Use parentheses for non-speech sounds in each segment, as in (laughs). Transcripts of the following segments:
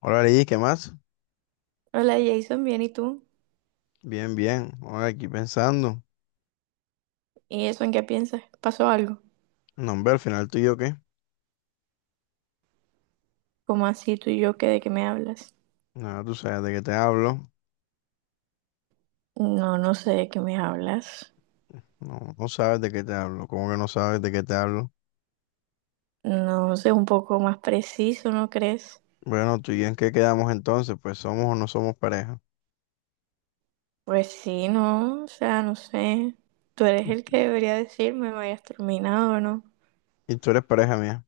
Hola, Liz, ¿qué más? Hola Jason, bien, ¿y tú? Bien, bien. Ahora aquí pensando. ¿Y eso en qué piensas? ¿Pasó algo? No, hombre, al final tú y yo qué. ¿Cómo así tú y yo que de qué me hablas? Nada, tú sabes de qué te hablo. No, no sé de qué me hablas. No, no sabes de qué te hablo. ¿Cómo que no sabes de qué te hablo? No sé, un poco más preciso, ¿no crees? Bueno, tú y yo en qué quedamos entonces, pues somos o no somos pareja. Pues sí, no, o sea, no sé. Tú eres el que debería decirme, me hayas terminado o no. Y tú eres pareja mía.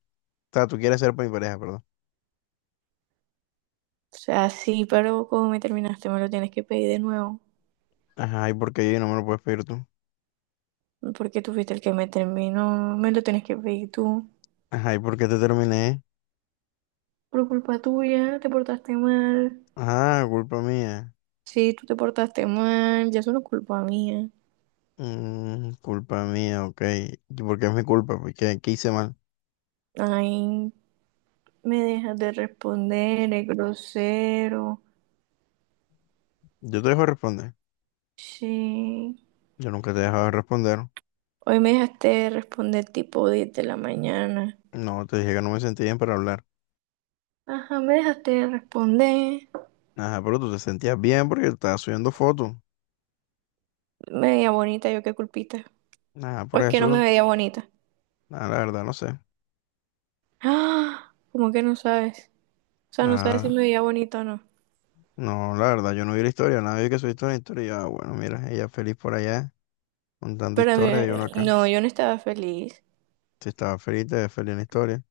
O sea, tú quieres ser mi pareja, perdón. O sea, sí, pero como me terminaste, me lo tienes que pedir de nuevo. Ajá, ¿y por qué yo no me lo puedes pedir tú? Porque tú fuiste el que me terminó, me lo tienes que pedir tú. Ajá, ¿y por qué te terminé? Por culpa tuya, te portaste mal. Ajá, culpa mía. Sí, tú te portaste mal, ya es una culpa mía. Mm, culpa mía, ok. ¿Y por qué es mi culpa? Porque ¿qué hice mal? Ay, me dejas de responder, es grosero. Yo te dejo de responder. Sí. Yo nunca te he dejado de responder. Hoy me dejaste de responder tipo 10 de la mañana. No, te dije que no me sentía bien para hablar. Ajá, me dejaste de responder. Ajá, pero tú te sentías bien porque estabas subiendo fotos. Me veía bonita, yo qué culpita. Ajá, O por es que no me eso, veía bonita. nada, la verdad, no sé. Ah, ¿cómo que no sabes? O sea, no sabes si me Nada, veía bonita o no. no, la verdad, yo no vi la historia, nadie que subiste una historia. Y yo, ah, bueno, mira, ella feliz por allá, contando Pero a historia mí- y uno acá. no, yo no estaba feliz. Si estaba feliz, te ves feliz en la historia.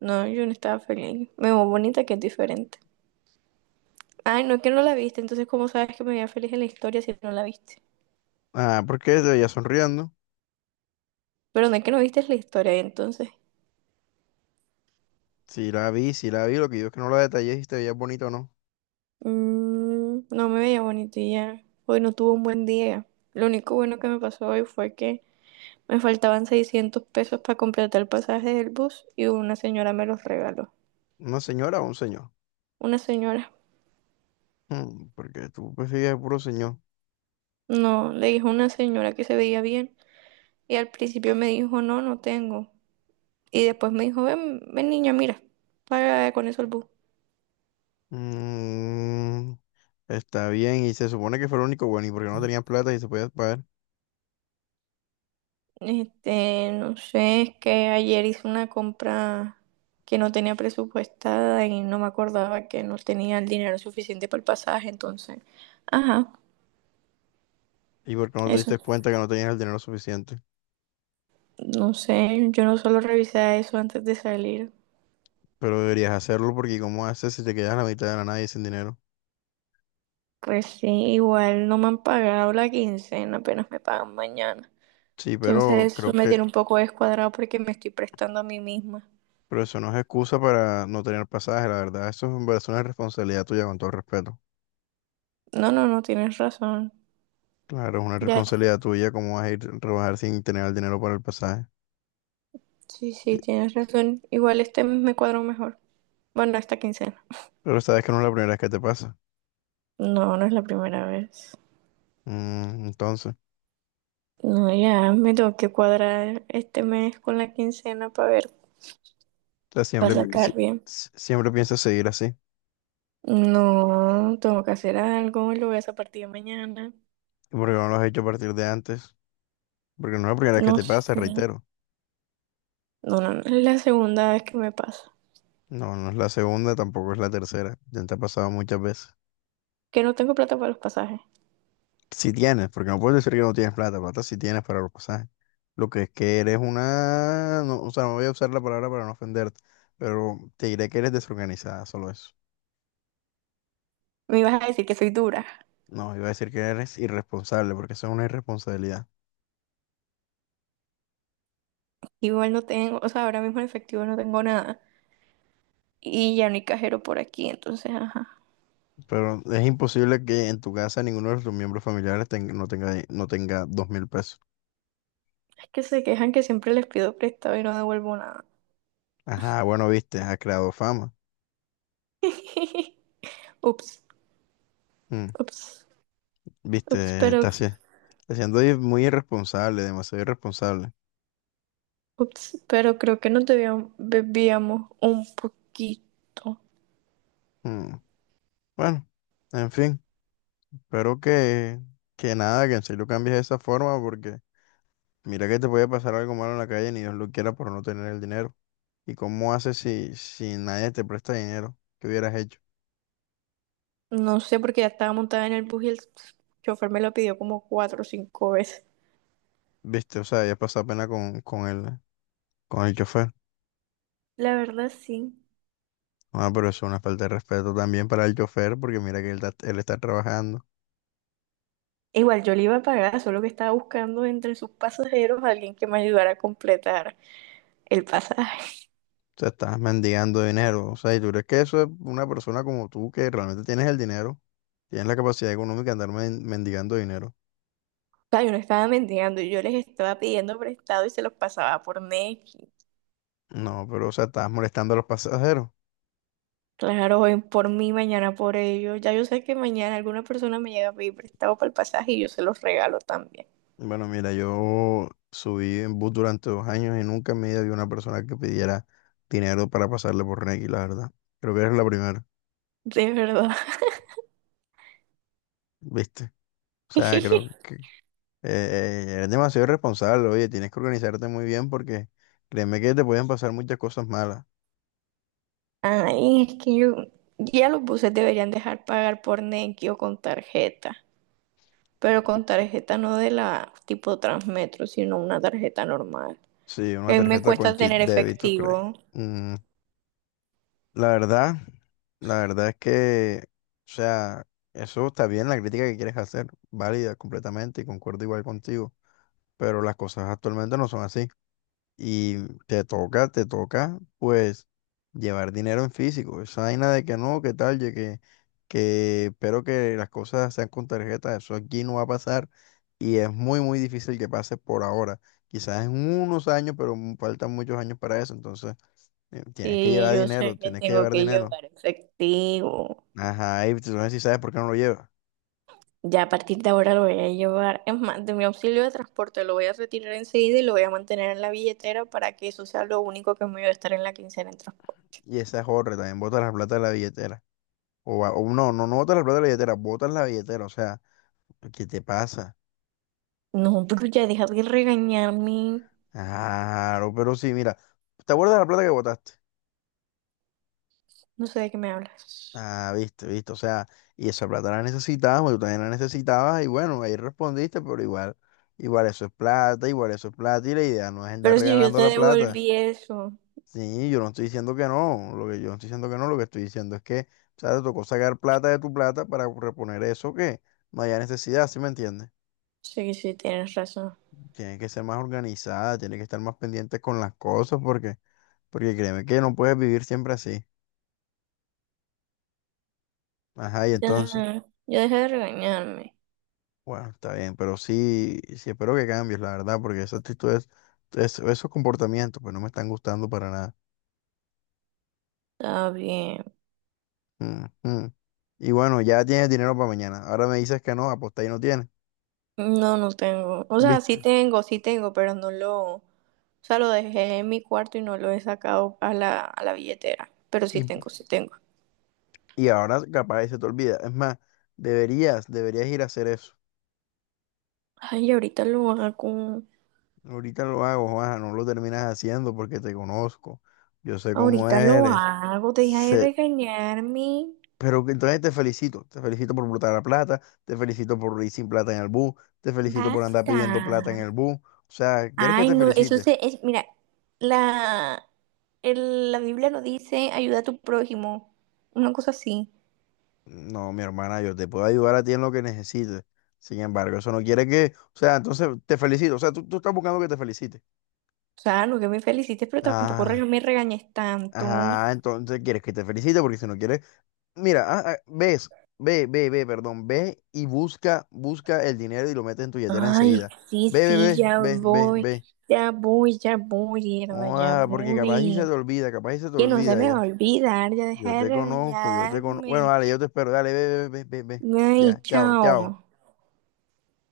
No, yo no estaba feliz. Me veo bonita que es diferente. Ay, no, que no la viste. Entonces, ¿cómo sabes que me veía feliz en la historia si no la viste? Ah, porque te veía sonriendo. Pero no es que no viste la historia entonces. Si la vi, si la vi, lo que yo es que no la detallé si te veías bonito o no. Mm, no me veía bonito y ya. Hoy no tuve un buen día. Lo único bueno que me pasó hoy fue que me faltaban 600 pesos para completar el pasaje del bus y una señora me los regaló. ¿Una señora o un señor? Una señora. Mm, porque tú prefieres puro señor. No, le dijo una señora que se veía bien y al principio me dijo no, no tengo. Y después me dijo, ven, ven niña, mira, paga con eso el bus. Mm, está bien, y se supone que fue el único bueno, y porque no tenían plata y se podía pagar, Este, no sé, es que ayer hice una compra que no tenía presupuestada y no me acordaba que no tenía el dinero suficiente para el pasaje, entonces, ajá, y porque no te eso. diste cuenta que no tenías el dinero suficiente. No sé, yo no solo revisé eso antes de salir. Pero deberías hacerlo porque ¿cómo haces si te quedas a la mitad de la nada y sin dinero? Pues sí, igual no me han pagado la quincena, apenas me pagan mañana. Sí, pero Entonces, eso creo me que, tiene un poco descuadrado porque me estoy prestando a mí misma. pero eso no es excusa para no tener pasaje, la verdad, eso es, es una responsabilidad tuya con todo respeto. No, no, no, tienes razón. Claro, es una Ya, responsabilidad tuya cómo vas a ir a rebajar sin tener el dinero para el pasaje. sí, Y- sí, tienes razón. Igual este mes me cuadro mejor. Bueno, esta quincena. Pero sabes que no es la primera vez que te pasa. No, no es la primera vez. Entonces, o No, ya me tengo que cuadrar este mes con la quincena para ver, sea, para siempre, sacar bien. Siempre piensas seguir así, y No, tengo que hacer algo y lo voy a hacer a partir de mañana. porque no lo has hecho a partir de antes. Porque no es la primera vez que No te pasa, sé. reitero. No, no, no. Es la segunda vez que me pasa. No, no es la segunda, tampoco es la tercera. Ya te ha pasado muchas veces. Que no tengo plata para los pasajes. Si tienes, porque no puedes decir que no tienes plata, plata si tienes para los pasajes. Lo que es que eres una... no, o sea, no voy a usar la palabra para no ofenderte, pero te diré que eres desorganizada, solo eso. Me ibas a decir que soy dura. No, iba a decir que eres irresponsable, porque eso es una irresponsabilidad. Igual no tengo, o sea, ahora mismo en efectivo no tengo nada. Y ya no hay cajero por aquí, entonces, ajá. Pero es imposible que en tu casa ninguno de tus miembros familiares no tenga 2.000 pesos. Es que se quejan que siempre les pido prestado y no devuelvo nada. Ajá, bueno, viste, ha creado fama. (laughs) Ups, Mm. ups, ups, Viste, está, pero está siendo muy irresponsable, demasiado irresponsable. Ups, pero creo que nos debíamos, bebíamos un poquito. Mm, bueno, en fin, espero que nada, que en serio cambies de esa forma, porque mira que te puede pasar algo malo en la calle, ni Dios lo quiera por no tener el dinero. ¿Y cómo haces si nadie te presta dinero? ¿Qué hubieras hecho? No sé, porque ya estaba montada en el bus y el chofer me lo pidió como 4 o 5 veces. Viste, o sea, ya pasado pena con el chofer. La verdad, sí. Ah, pero eso es una falta de respeto también para el chofer, porque mira que él está trabajando. Igual yo le iba a pagar, solo que estaba buscando entre sus pasajeros a alguien que me ayudara a completar el pasaje. Sea, estás mendigando dinero. O sea, ¿y tú crees que eso es una persona como tú que realmente tienes el dinero? Tienes la capacidad económica de andar mendigando dinero. O sea, yo no estaba mendigando, yo les estaba pidiendo prestado y se los pasaba por Nequi. No, pero o sea, estás molestando a los pasajeros. Claro, hoy por mí, mañana por ellos. Ya yo sé que mañana alguna persona me llega a pedir prestado para el pasaje y yo se los regalo también. Bueno, mira, yo subí en bus durante 2 años y nunca en mi vida vi una persona que pidiera dinero para pasarle por Nequi, la verdad. Creo que eres la primera, De verdad. ¿viste? O sea, creo que (laughs) eres demasiado irresponsable. Oye, tienes que organizarte muy bien porque créeme que te pueden pasar muchas cosas malas. Ay, es que yo, ya los buses deberían dejar pagar por Nequi o con tarjeta, pero con tarjeta no de la tipo Transmetro, sino una tarjeta normal. Sí, A una mí me tarjeta con cuesta chip tener débito, creo. efectivo Mm, la verdad, la verdad es que, o sea, eso está bien, la crítica que quieres hacer, válida completamente y concuerdo igual contigo, pero las cosas actualmente no son así. Y te toca, pues, llevar dinero en físico. Esa vaina de que no, que tal, ye que espero que las cosas sean con tarjeta, eso aquí no va a pasar. Y es muy, muy difícil que pase por ahora. Quizás en unos años, pero faltan muchos años para eso. Entonces, tienes que y llevar yo dinero, sé que tienes que tengo llevar que dinero. llevar efectivo. Ajá, y tú no sé si sabes por qué no lo llevas. Ya a partir de ahora lo voy a llevar. Es más, de mi auxilio de transporte lo voy a retirar enseguida y lo voy a mantener en la billetera para que eso sea lo único que me voy a estar en la quincena en transporte. Y esa es otra, también botas la plata de la billetera. O no, no, no botas la plata de la billetera, botas la billetera. O sea, ¿qué te pasa? No, pero ya deja de regañarme. Claro, pero sí, mira, ¿te acuerdas de la plata que botaste? No sé de qué me hablas. Ah, viste, viste, o sea, y esa plata la necesitábamos, tú también la necesitabas, y bueno, ahí respondiste, pero igual, igual eso es plata, igual eso es plata, y la idea no es andar Pero si yo regalando te la plata. devolví eso. Sí, yo no estoy diciendo que no, lo que yo no estoy diciendo que no, lo que estoy diciendo es que, o sea, te tocó sacar plata de tu plata para reponer eso que no haya necesidad, ¿sí me entiendes? Sí, sí, tienes razón. Tienes que ser más organizada, tienes que estar más pendiente con las cosas, porque créeme que no puedes vivir siempre así. Ajá, y Ya, entonces. ya dejé de regañarme. Bueno, está bien, pero sí, sí espero que cambies, la verdad, porque esas actitudes, esos comportamientos, pues no me están gustando para nada. Está bien. Mm, mm. Y bueno, ya tienes dinero para mañana. Ahora me dices que no, apostar y no tienes, No, no tengo. O sea, ¿viste? Sí tengo, pero no lo. O sea, lo dejé en mi cuarto y no lo he sacado a la billetera. Pero sí Y, tengo, sí tengo. y ahora capaz se te olvida. Es más, deberías ir a hacer eso. Ay, ahorita lo hago. Ahorita lo hago, Juanja, no lo terminas haciendo porque te conozco. Yo sé cómo Ahorita lo eres. hago. Deja de regañarme. Pero que entonces te felicito por botar la plata, te felicito por ir sin plata en el bus, te felicito por andar Basta. pidiendo plata en el bus. O sea, ¿quieres que Ay, te no, eso felicite? se, es, mira, la, el- la Biblia no dice ayuda a tu prójimo, una cosa así. No, mi hermana, yo te puedo ayudar a ti en lo que necesites. Sin embargo, eso no quiere que, o sea, entonces te felicito, o sea, tú estás buscando que te felicite. O sea, no que me felicites, pero tampoco Ah, me regañes tanto. Entonces quieres que te felicite porque si no quieres, mira, ves, ve, ve, ve, perdón, ve y busca, busca el dinero y lo metes en tu billetera Ay, enseguida. sí, Ve, ve, sí, ve, ya ve, ve, voy, ve. ya voy, ya voy, mierda, ya Ah, porque capaz y se te voy. olvida, capaz y se te Que no se olvida. me va a Yo, olvidar, ya deja yo de te conozco, yo te conozco. Bueno, regañarme. dale, yo te espero. Dale, ve, ve, ve, ve, ve. Ay, Ya, chao, chao. chao.